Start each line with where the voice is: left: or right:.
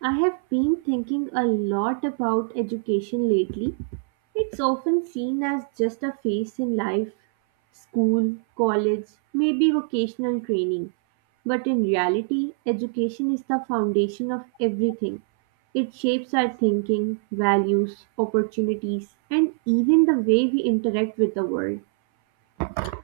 right: I have been thinking a lot about education lately. It's often seen as just a phase in life school, college, maybe vocational training. But in reality, education is the foundation of everything. It shapes our thinking, values, opportunities, and even the way we interact with the world.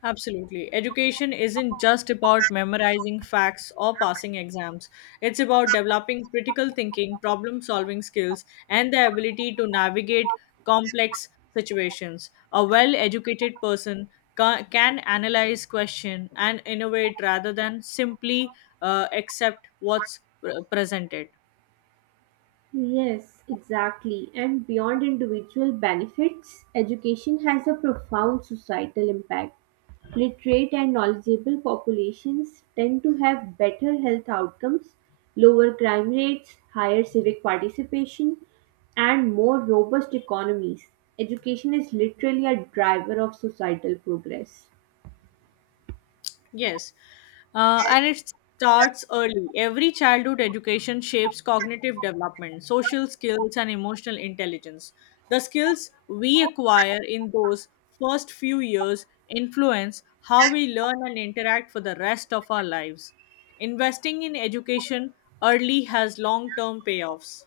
left: Absolutely. Education isn't just about memorizing facts or passing exams. It's about developing critical thinking, problem solving skills, and the ability to navigate complex situations. A well educated person can analyze, question, and innovate rather than simply accept what's presented.
right: Yes, exactly. And beyond individual benefits, education has a profound societal impact. Literate and knowledgeable populations tend to have better health outcomes, lower crime rates, higher civic participation, and more robust economies. Education is literally a driver of societal progress.
left: Yes. And it starts early. Every childhood education shapes cognitive development, social skills, and emotional intelligence. The skills we acquire in those first few years influence how we learn and interact for the rest of our lives. Investing in education early has long term payoffs.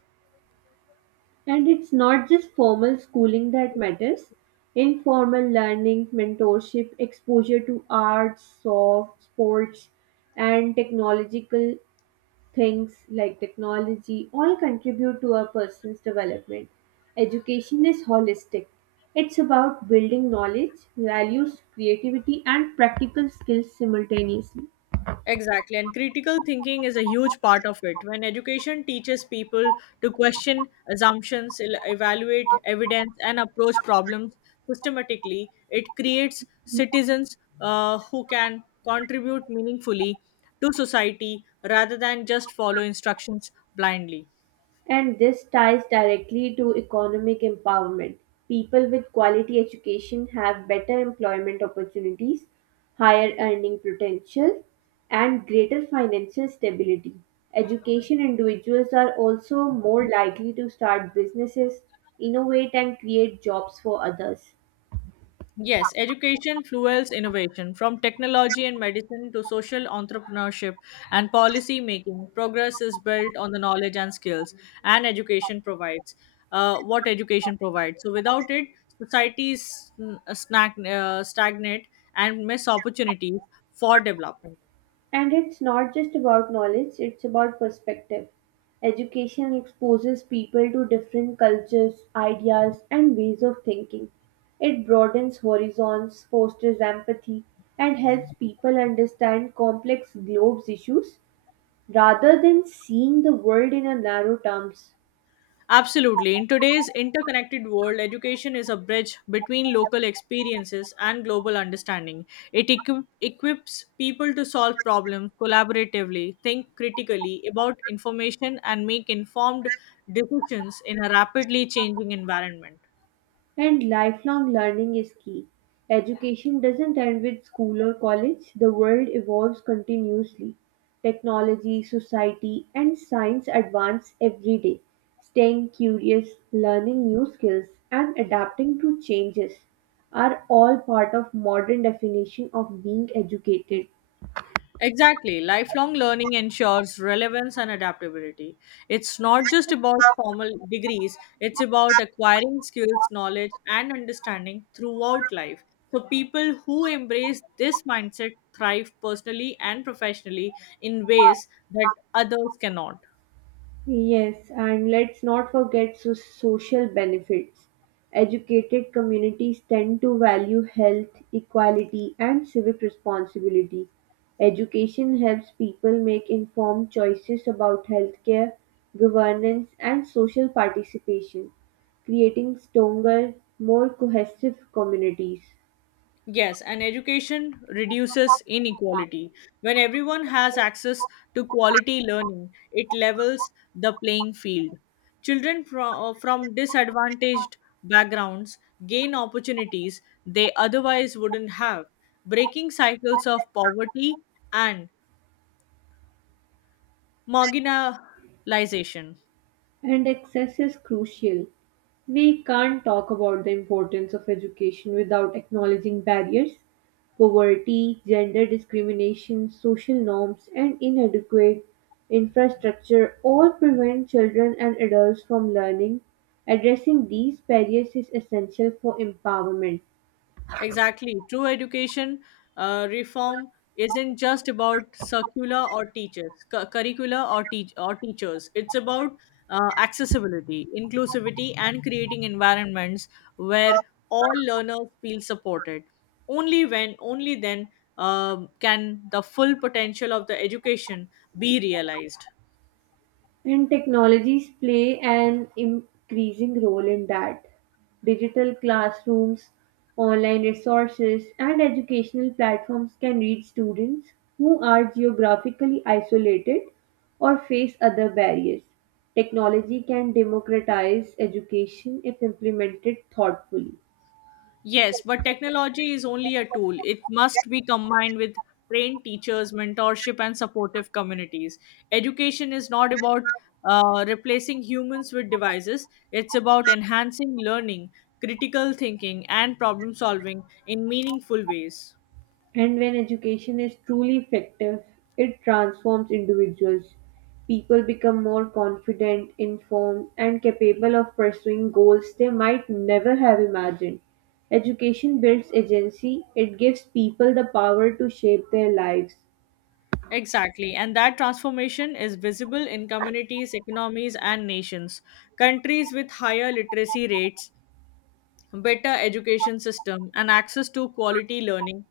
right: And it's not just formal schooling that matters. Informal learning, mentorship, exposure to arts, soft sports, and technological things like technology all contribute to a person's development. Education is holistic. It's about building knowledge, values, creativity, and practical skills simultaneously.
left: Exactly, and critical thinking is a huge part of it. When education teaches people to question assumptions, evaluate evidence, and approach problems systematically, it creates citizens who can contribute meaningfully to society rather than just follow instructions blindly.
right: And this ties directly to economic empowerment. People with quality education have better employment opportunities, higher earning potential, and greater financial stability. Education individuals are also more likely to start businesses, innovate, and create jobs for others.
left: Yes, education fuels innovation. From technology and medicine to social entrepreneurship and policy making, progress is built on the knowledge and skills and education provides. What education provides. So without it, societies stagnate and miss opportunities for development.
right: And it's not just about knowledge, it's about perspective. Education exposes people to different cultures, ideas, and ways of thinking. It broadens horizons, fosters empathy, and helps people understand complex globes issues rather than seeing the world in a narrow terms.
left: Absolutely. In today's interconnected world, education is a bridge between local experiences and global understanding. It equips people to solve problems collaboratively, think critically about information, and make informed decisions in a rapidly changing environment.
right: And lifelong learning is key. Education doesn't end with school or college, the world evolves continuously. Technology, society, and science advance every day. Staying curious, learning new skills, and adapting to changes are all part of modern definition of being educated.
left: Exactly. Lifelong learning ensures relevance and adaptability. It's not just about formal degrees, it's about acquiring skills, knowledge, and understanding throughout life. So, people who embrace this mindset thrive personally and professionally in ways that others cannot.
right: Yes, and let's not forget social benefits. Educated communities tend to value health, equality, and civic responsibility. Education helps people make informed choices about healthcare, governance, and social participation, creating stronger, more cohesive communities.
left: Yes, and education reduces inequality. When everyone has access to quality learning, it levels the playing field. Children from disadvantaged backgrounds gain opportunities they otherwise wouldn't have, breaking cycles of poverty and marginalization.
right: And access is crucial. We can't talk about the importance of education without acknowledging barriers. Poverty, gender discrimination, social norms, and inadequate infrastructure all prevent children and adults from learning. Addressing these barriers is essential for empowerment.
left: Exactly. True education reform isn't just about circular or teachers, curricula or teachers. It's about accessibility, inclusivity, and creating environments where all learners feel supported. Only then, can the full potential of the education be realized.
right: And technologies play an increasing role in that. Digital classrooms, online resources, and educational platforms can reach students who are geographically isolated or face other barriers. Technology can democratize education if implemented thoughtfully.
left: Yes, but technology is only a tool. It must be combined with trained teachers, mentorship, and supportive communities. Education is not about replacing humans with devices, it's about enhancing learning, critical thinking, and problem solving in meaningful ways.
right: And when education is truly effective, it transforms individuals. People become more confident, informed, and capable of pursuing goals they might never have imagined. Education builds agency, it gives people the power to shape their lives.
left: Exactly, and that transformation is visible in communities, economies, and nations. Countries with higher literacy rates, better education system, and access to quality learning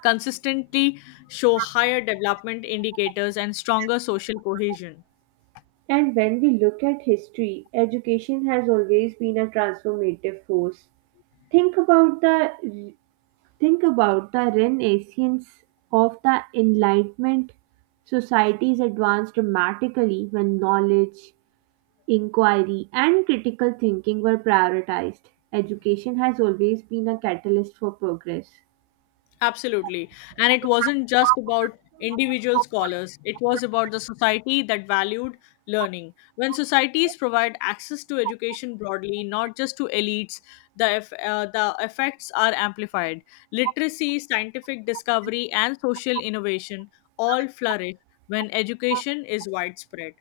left: consistently show higher development indicators and stronger social cohesion.
right: And when we look at history, education has always been a transformative force. Think about the Think about the renaissance of the Enlightenment. Societies advanced dramatically when knowledge, inquiry, and critical thinking were prioritized. Education has always been a catalyst for progress.
left: Absolutely. And it wasn't just about individual scholars, it was about the society that valued learning. When societies provide access to education broadly, not just to elites, the effects are amplified. Literacy, scientific discovery, and social innovation all flourish when education is widespread.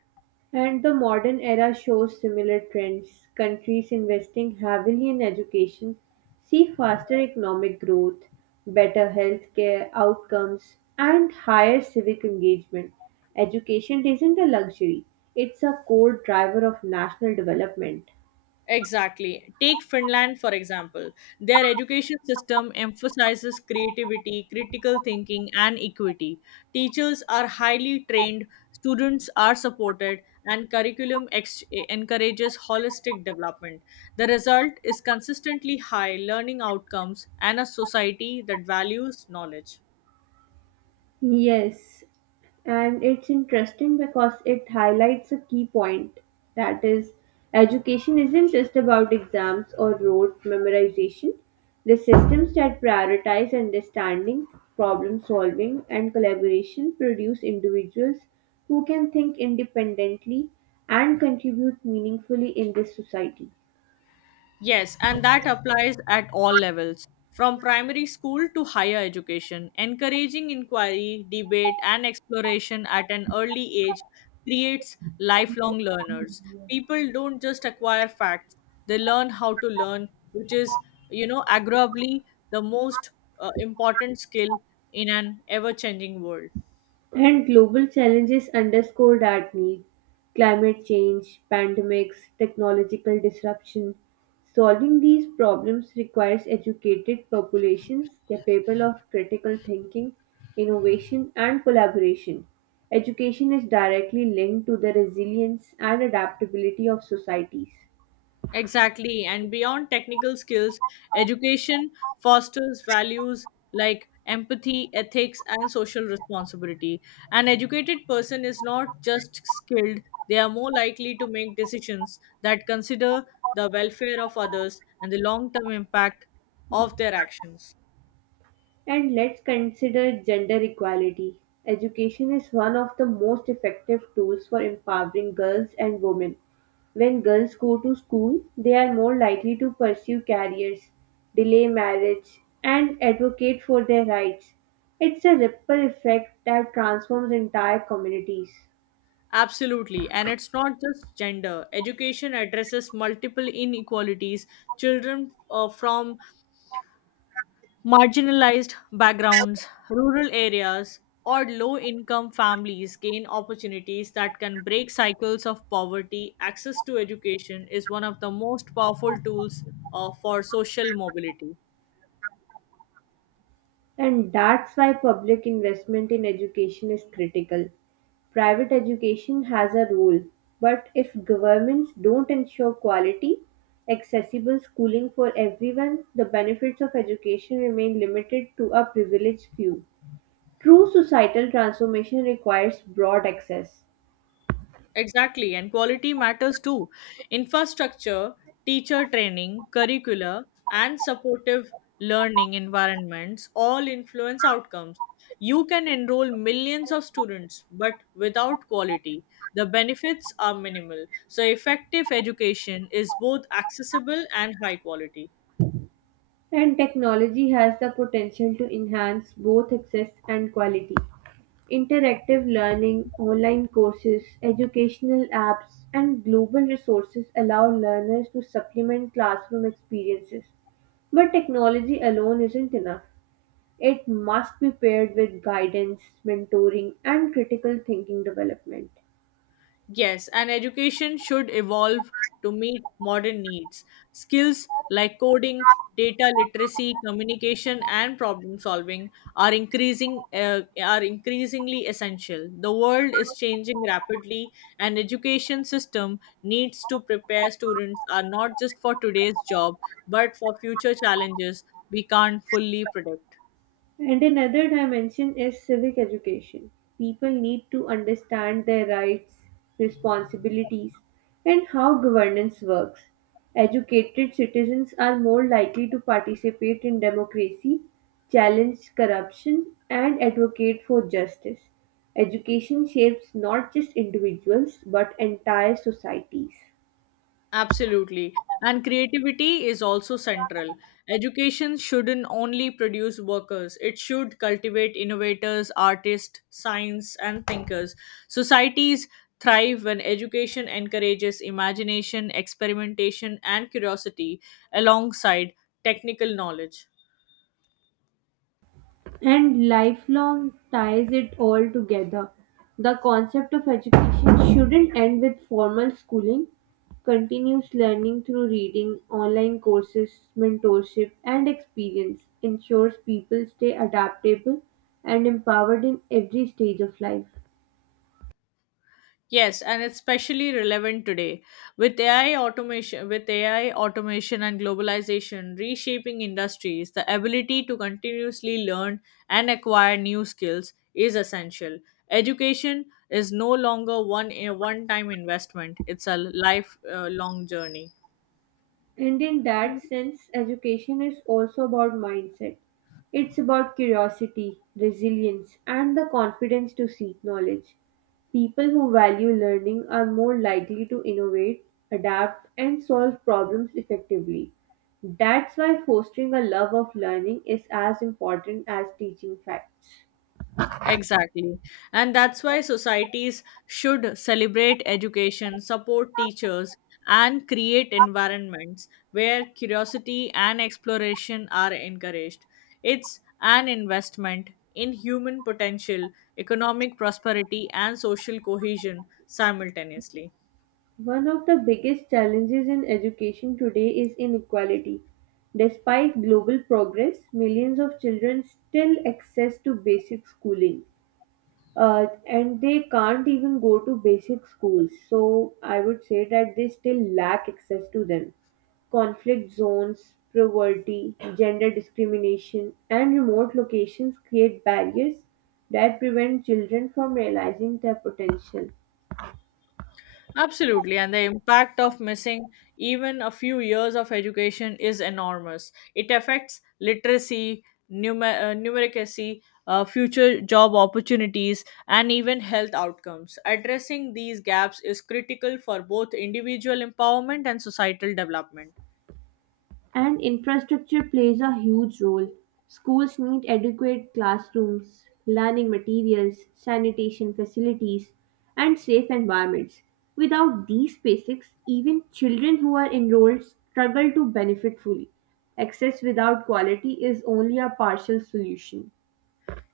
right: And the modern era shows similar trends. Countries investing heavily in education see faster economic growth, better healthcare outcomes, and higher civic engagement. Education isn't a luxury, it's a core driver of national development.
left: Exactly. Take Finland, for example. Their education system emphasizes creativity, critical thinking, and equity. Teachers are highly trained, students are supported, and encourages holistic development. The result is consistently high learning outcomes and a society that values knowledge.
right: Yes, and it's interesting because it highlights a key point that is, education isn't just about exams or rote memorization. The systems that prioritize understanding, problem solving, and collaboration produce individuals who can think independently and contribute meaningfully in this society.
left: Yes, and that applies at all levels, from primary school to higher education. Encouraging inquiry, debate, and exploration at an early age creates lifelong learners. People don't just acquire facts, they learn how to learn, which is, arguably the most important skill in an ever changing world.
right: And global challenges underscore that need climate change, pandemics, technological disruption. Solving these problems requires educated populations capable of critical thinking, innovation, and collaboration. Education is directly linked to the resilience and adaptability of societies.
left: Exactly. And beyond technical skills, education fosters values like empathy, ethics, and social responsibility. An educated person is not just skilled, they are more likely to make decisions that consider the welfare of others and the long term impact of their actions.
right: And let's consider gender equality. Education is one of the most effective tools for empowering girls and women. When girls go to school, they are more likely to pursue careers, delay marriage, and advocate for their rights. It's a ripple effect that transforms entire communities.
left: Absolutely. And it's not just gender. Education addresses multiple inequalities. Children from marginalized backgrounds, rural areas, or low income families gain opportunities that can break cycles of poverty. Access to education is one of the most powerful tools for social mobility.
right: And that's why public investment in education is critical. Private education has a role, but if governments don't ensure quality, accessible schooling for everyone, the benefits of education remain limited to a privileged few. True societal transformation requires broad access,
left: Exactly, and quality matters too. Infrastructure, teacher training, curricula, and supportive learning environments all influence outcomes. You can enroll millions of students, but without quality, the benefits are minimal. So, effective education is both accessible and high quality.
right: and technology has the potential to enhance both access and quality. Interactive learning, online courses, educational apps, and global resources allow learners to supplement classroom experiences. But technology alone isn't enough. It must be paired with guidance, mentoring, and critical thinking development.
left: Yes, and education should evolve to meet modern needs. Skills like coding, data literacy, communication, and problem solving are increasingly essential. The world is changing rapidly, and education system needs to prepare students are not just for today's job, but for future challenges we can't fully predict.
right: And another dimension is civic education. People need to understand their rights, responsibilities, and how governance works. Educated citizens are more likely to participate in democracy, challenge corruption, and advocate for justice. Education shapes not just individuals but entire societies.
left: Absolutely. And creativity is also central. Education shouldn't only produce workers, it should cultivate innovators, artists, science, and thinkers. Societies thrive when education encourages imagination, experimentation, and curiosity alongside technical knowledge.
right: And lifelong ties it all together. The concept of education shouldn't end with formal schooling. Continuous learning through reading, online courses, mentorship, and experience ensures people stay adaptable and empowered in every stage of life.
left: Yes, and it's especially relevant today with AI automation and globalization reshaping industries, the ability to continuously learn and acquire new skills is essential. Education is no longer one a one time investment, it's a lifelong journey.
right: And in that sense, education is also about mindset. It's about curiosity, resilience, and the confidence to seek knowledge. People who value learning are more likely to innovate, adapt, and solve problems effectively. That's why fostering a love of learning is as important as teaching facts.
left: Exactly. And that's why societies should celebrate education, support teachers, and create environments where curiosity and exploration are encouraged. It's an investment in human potential, economic prosperity, and social cohesion simultaneously.
right: One of the biggest challenges in education today is inequality. Despite global progress, millions of children still access to basic schooling. And they can't even go to basic schools. So I would say that they still lack access to them. Conflict zones, poverty, gender discrimination, and remote locations create barriers that prevent children from realizing their potential.
left: Absolutely, and the impact of missing even a few years of education is enormous. It affects literacy, numeracy, future job opportunities, and even health outcomes. Addressing these gaps is critical for both individual empowerment and societal development.
right: And infrastructure plays a huge role. Schools need adequate classrooms, learning materials, sanitation facilities, and safe environments. Without these basics, even children who are enrolled struggle to benefit fully. Access without quality is only a partial solution.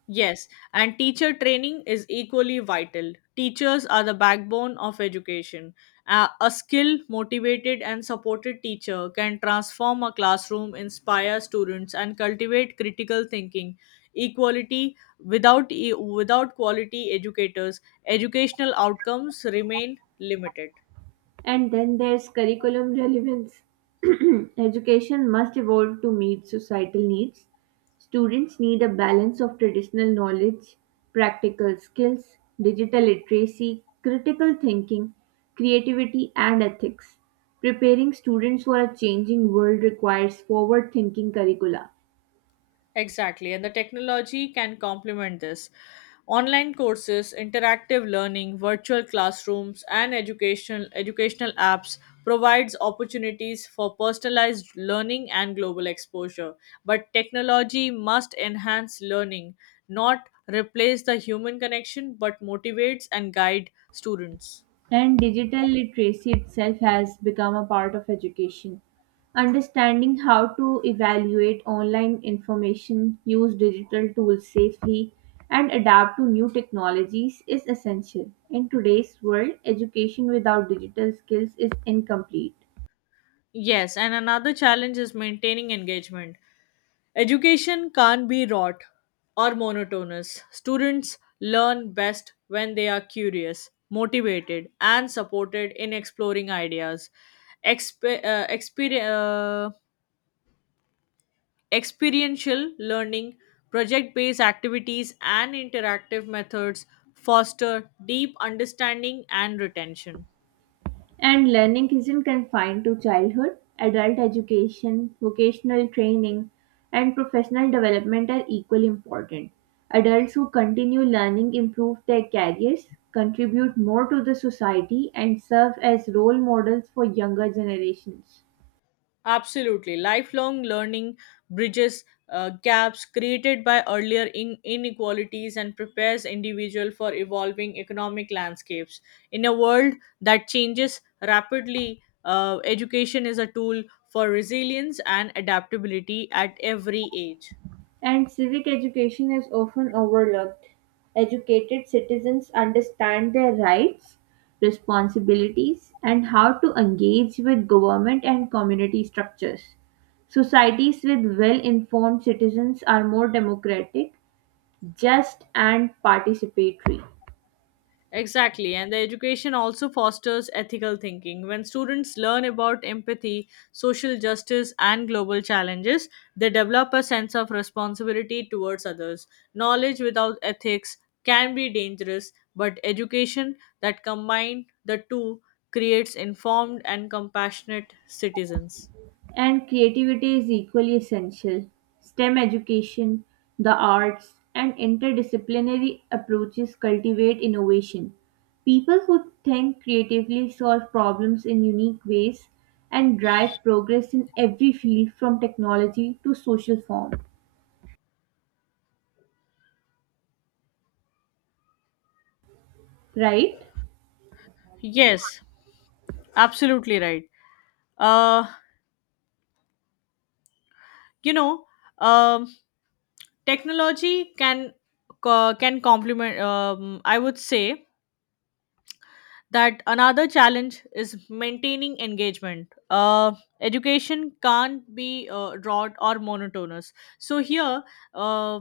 left: Yes, and teacher training is equally vital. Teachers are the backbone of education. A skilled, motivated, and supported teacher can transform a classroom, inspire students, and cultivate critical thinking. Equality without e- without quality educators, educational outcomes remain limited.
right: And then there's curriculum relevance. Education must evolve to meet societal needs. Students need a balance of traditional knowledge, practical skills, digital literacy, critical thinking, creativity, and ethics. Preparing students for a changing world requires forward thinking curricula.
left: Exactly, and the technology can complement this. Online courses, interactive learning, virtual classrooms, and educational apps provides opportunities for personalized learning and global exposure. But technology must enhance learning, not replace the human connection, but motivates and guide students.
right: And digital literacy itself has become a part of education. Understanding how to evaluate online information, use digital tools safely, and adapt to new technologies is essential. In today's world, education without digital skills is incomplete.
left: Yes, and another challenge is maintaining engagement. Education can't be rote or monotonous. Students learn best when they are curious, motivated, and supported in exploring ideas. Expe- uh, exper- uh, experiential learning, project based activities, and interactive methods foster deep understanding and retention.
right: And learning isn't confined to childhood. Adult education, vocational training, and professional development are equally important. Adults who continue learning improve their careers, contribute more to the society, and serve as role models for younger generations.
left: Absolutely. Lifelong learning bridges gaps created by inequalities and prepares individual for evolving economic landscapes. In a world that changes rapidly, education is a tool for resilience and adaptability at every age.
right: And civic education is often overlooked. Educated citizens understand their rights, responsibilities, and how to engage with government and community structures. Societies with well informed citizens are more democratic, just, and participatory.
left: Exactly, and the education also fosters ethical thinking. When students learn about empathy, social justice, and global challenges, they develop a sense of responsibility towards others. Knowledge without ethics can be dangerous, but education that combines the two creates informed and compassionate citizens.
right: And creativity is equally essential. STEM education, the arts, and interdisciplinary approaches cultivate innovation. People who think creatively solve problems in unique ways and drive progress in every field from technology to social form. Right?
left: Yes, absolutely right. Uh, you know, um, technology can can complement. I would say that another challenge is maintaining engagement. Education can't be rote or monotonous. So here uh,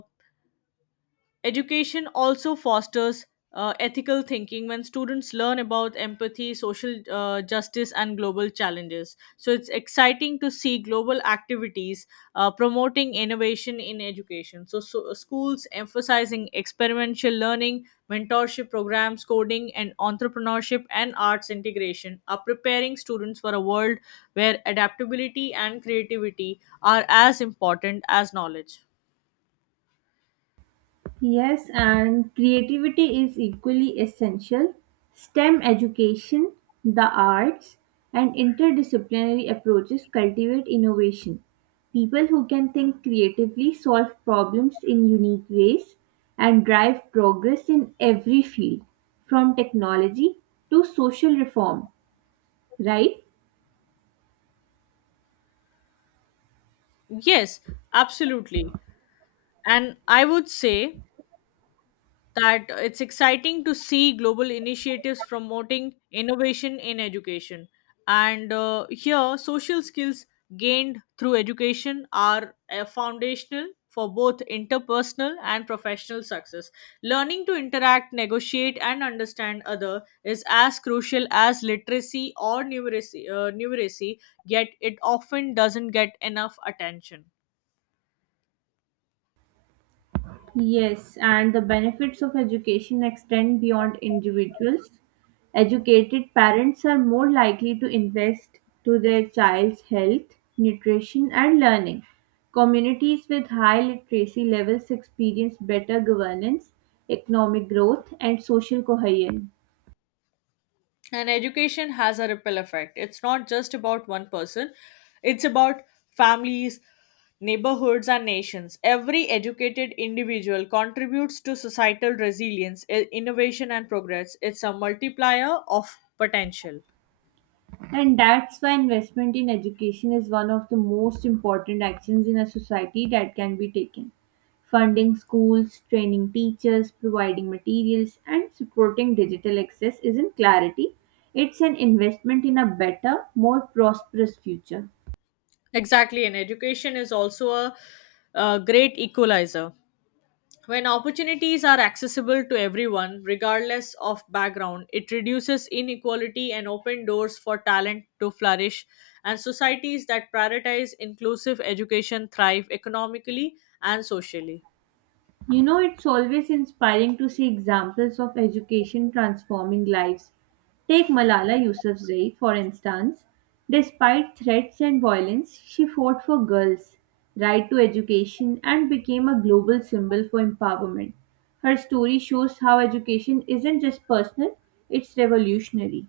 left: education also fosters ethical thinking when students learn about empathy, social justice, and global challenges. So it's exciting to see global activities promoting innovation in education. So, schools emphasizing experiential learning, mentorship programs, coding, and entrepreneurship and arts integration are preparing students for a world where adaptability and creativity are as important as knowledge.
right: Yes, and creativity is equally essential. STEM education, the arts, and interdisciplinary approaches cultivate innovation. People who can think creatively solve problems in unique ways and drive progress in every field, from technology to social reform, right?
left: Yes, absolutely. And I would say that it's exciting to see global initiatives promoting innovation in education. And here, social skills gained through education are foundational for both interpersonal and professional success. Learning to interact, negotiate, and understand other is as crucial as literacy or numeracy, yet it often doesn't get enough attention.
right: Yes, and the benefits of education extend beyond individuals. Educated parents are more likely to invest to their child's health, nutrition and learning. Communities with high literacy levels experience better governance, economic growth and social cohesion.
left: And education has a ripple effect. It's not just about one person, it's about families, neighborhoods and nations. Every educated individual contributes to societal resilience, innovation and progress. It's a multiplier of potential.
right: And that's why investment in education is one of the most important actions in a society that can be taken. Funding schools, training teachers, providing materials, and supporting digital access is in clarity. It's an investment in a better, more prosperous future.
left: Exactly, and education is also a great equalizer. When opportunities are accessible to everyone, regardless of background, it reduces inequality and open doors for talent to flourish. And societies that prioritize inclusive education thrive economically and socially.
right: You know, it's always inspiring to see examples of education transforming lives. Take Malala Yousafzai, for instance. Despite threats and violence, she fought for girls' right to education and became a global symbol for empowerment. Her story shows how education isn't just personal, it's revolutionary.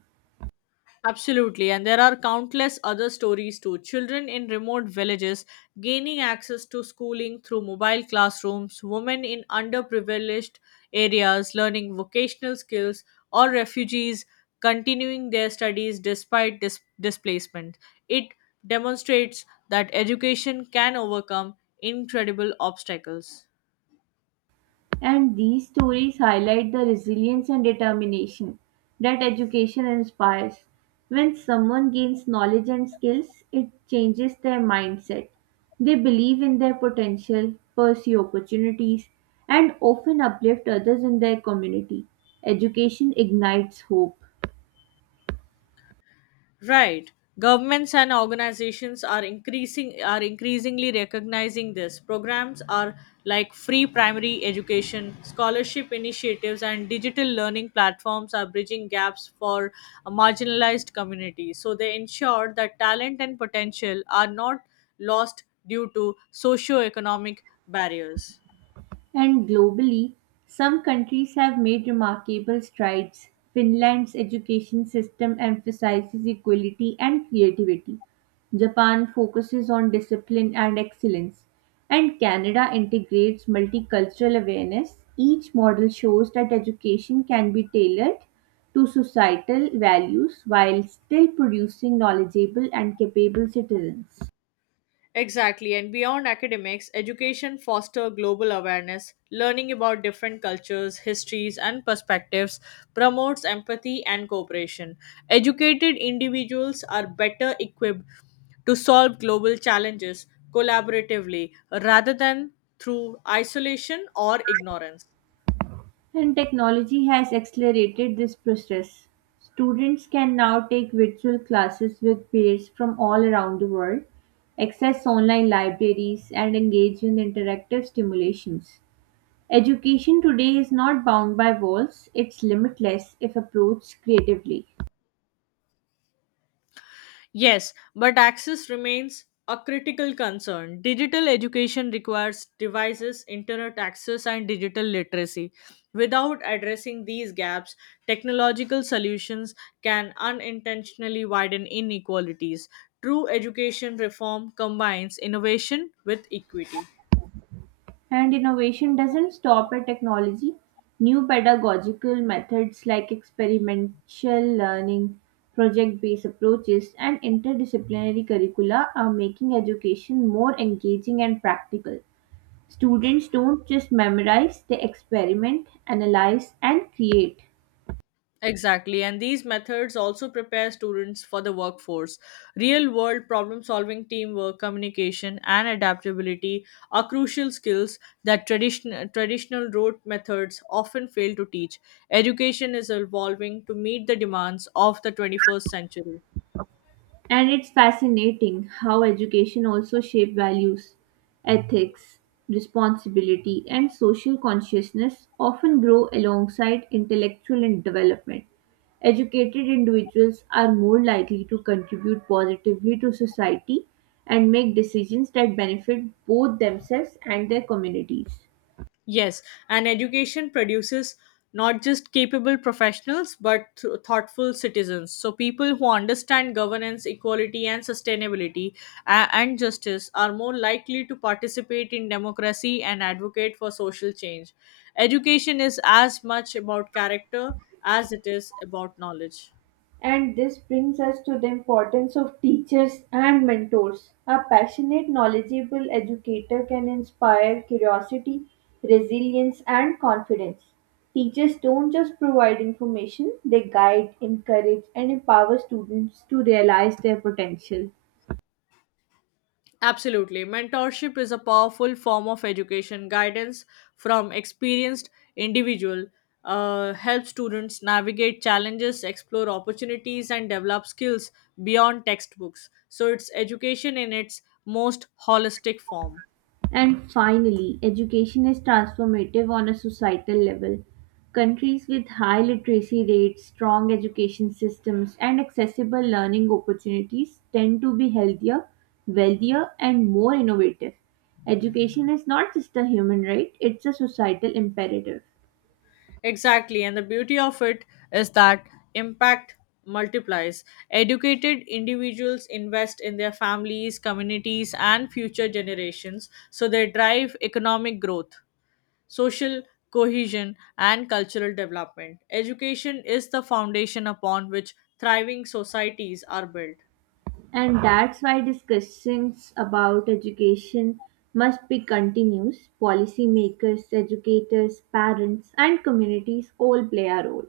left: Absolutely, and there are countless other stories too. Children in remote villages gaining access to schooling through mobile classrooms, women in underprivileged areas learning vocational skills, or refugees continuing their studies despite displacement. It demonstrates that education can overcome incredible obstacles.
right: And these stories highlight the resilience and determination that education inspires. When someone gains knowledge and skills, it changes their mindset. They believe in their potential, pursue opportunities, and often uplift others in their community. Education ignites hope.
left: Right. Governments and organizations are increasingly recognizing this. Programs are like free primary education, scholarship initiatives, and digital learning platforms are bridging gaps for a marginalized communities. So they ensure that talent and potential are not lost due to socioeconomic barriers.
right: And globally, some countries have made remarkable strides. Finland's education system emphasizes equality and creativity. Japan focuses on discipline and excellence. And Canada integrates multicultural awareness. Each model shows that education can be tailored to societal values while still producing knowledgeable and capable citizens.
left: Exactly, and beyond academics, education foster global awareness, learning about different cultures, histories, and perspectives promotes empathy and cooperation. Educated individuals are better equipped to solve global challenges collaboratively rather than through isolation or ignorance.
right: And technology has accelerated this process. Students can now take virtual classes with peers from all around the world, access online libraries, and engage in interactive stimulations. Education today is not bound by walls, it's limitless if approached creatively.
left: Yes, but access remains a critical concern. Digital education requires devices, internet access, and digital literacy. Without addressing these gaps, technological solutions can unintentionally widen inequalities. True education reform combines innovation with equity.
right: And innovation doesn't stop at technology. New pedagogical methods like experimental learning, project based approaches, and interdisciplinary curricula are making education more engaging and practical. Students don't just memorize, they experiment, analyze, and create.
left: Exactly, and these methods also prepare students for the workforce. Real world problem solving, teamwork, communication, and adaptability are crucial skills that traditional rote methods often fail to teach. Education is evolving to meet the demands of the 21st century.
right: And it's fascinating how education also shapes values, ethics, responsibility, and social consciousness often grow alongside intellectual and development. Educated individuals are more likely to contribute positively to society and make decisions that benefit both themselves and their communities.
left: Yes, and education produces not just capable professionals but thoughtful citizens. So, people who understand governance, equality, and sustainability and justice are more likely to participate in democracy and advocate for social change. Education is as much about character as it is about knowledge.
right: And this brings us to the importance of teachers and mentors. A passionate, knowledgeable educator can inspire curiosity, resilience, and confidence. Teachers don't just provide information, they guide, encourage, and empower students to realize their potential.
left: Absolutely. Mentorship is a powerful form of education. Guidance from experienced individual helps students navigate challenges, explore opportunities, and develop skills beyond textbooks. So it's education in its most holistic form.
right: And finally, education is transformative on a societal level. Countries with high literacy rates, strong education systems, and accessible learning opportunities tend to be healthier, wealthier, and more innovative. Education is not just a human right, it's a societal imperative.
left: Exactly. And the beauty of it is that impact multiplies. Educated individuals invest in their families, communities, and future generations, so they drive economic growth, social cohesion, and cultural development. Education is the foundation upon which thriving societies are built.
right: And that's why discussions about education must be continuous. Policymakers, educators, parents, and communities all play a role.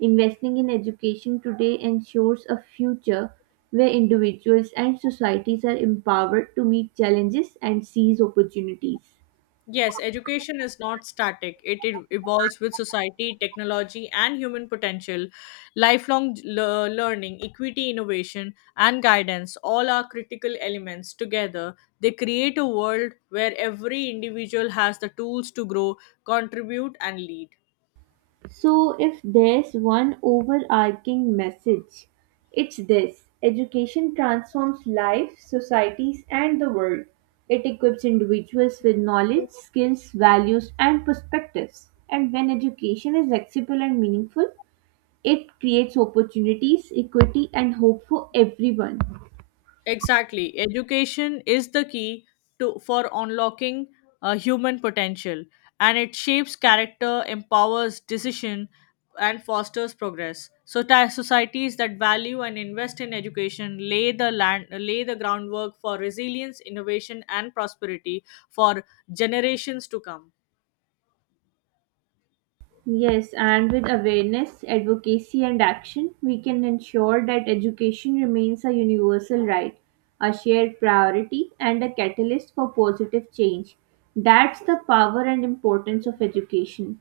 right: Investing in education today ensures a future where individuals and societies are empowered to meet challenges and seize opportunities.
left: Yes, education is not static. It evolves with society, technology, and human potential. Learning, equity, innovation, and guidance all are critical elements. Together, they create a world where every individual has the tools to grow, contribute, and lead.
right: So, if there's one overarching message, it's this education transforms life, societies, and the world. It equips individuals with knowledge, skills, values, and perspectives. And when education is accessible and meaningful, it creates opportunities, equity, and hope for everyone.
left: Exactly. Education is the key to for unlocking human potential, and it shapes character, empowers decision, and fosters progress. So, societies that value and invest in education lay the groundwork for resilience, innovation, and prosperity for generations to come.
right: Yes, and with awareness, advocacy, and action, we can ensure that education remains a universal right, a shared priority, and a catalyst for positive change. That's the power and importance of education.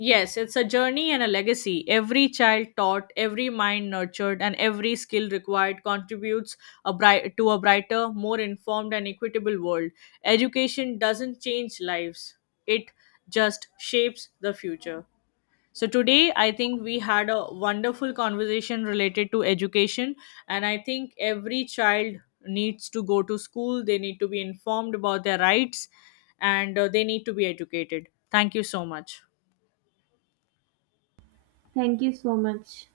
left: Yes, it's a journey and a legacy. Every child taught, every mind nurtured, and every skill required contributes to a brighter, more informed, and equitable world. Education doesn't change lives, it just shapes the future. So, today I think we had a wonderful conversation related to education, and I think every child needs to go to school, they need to be informed about their rights, and they need to be educated. Thank you so much.
right: Thank you so much.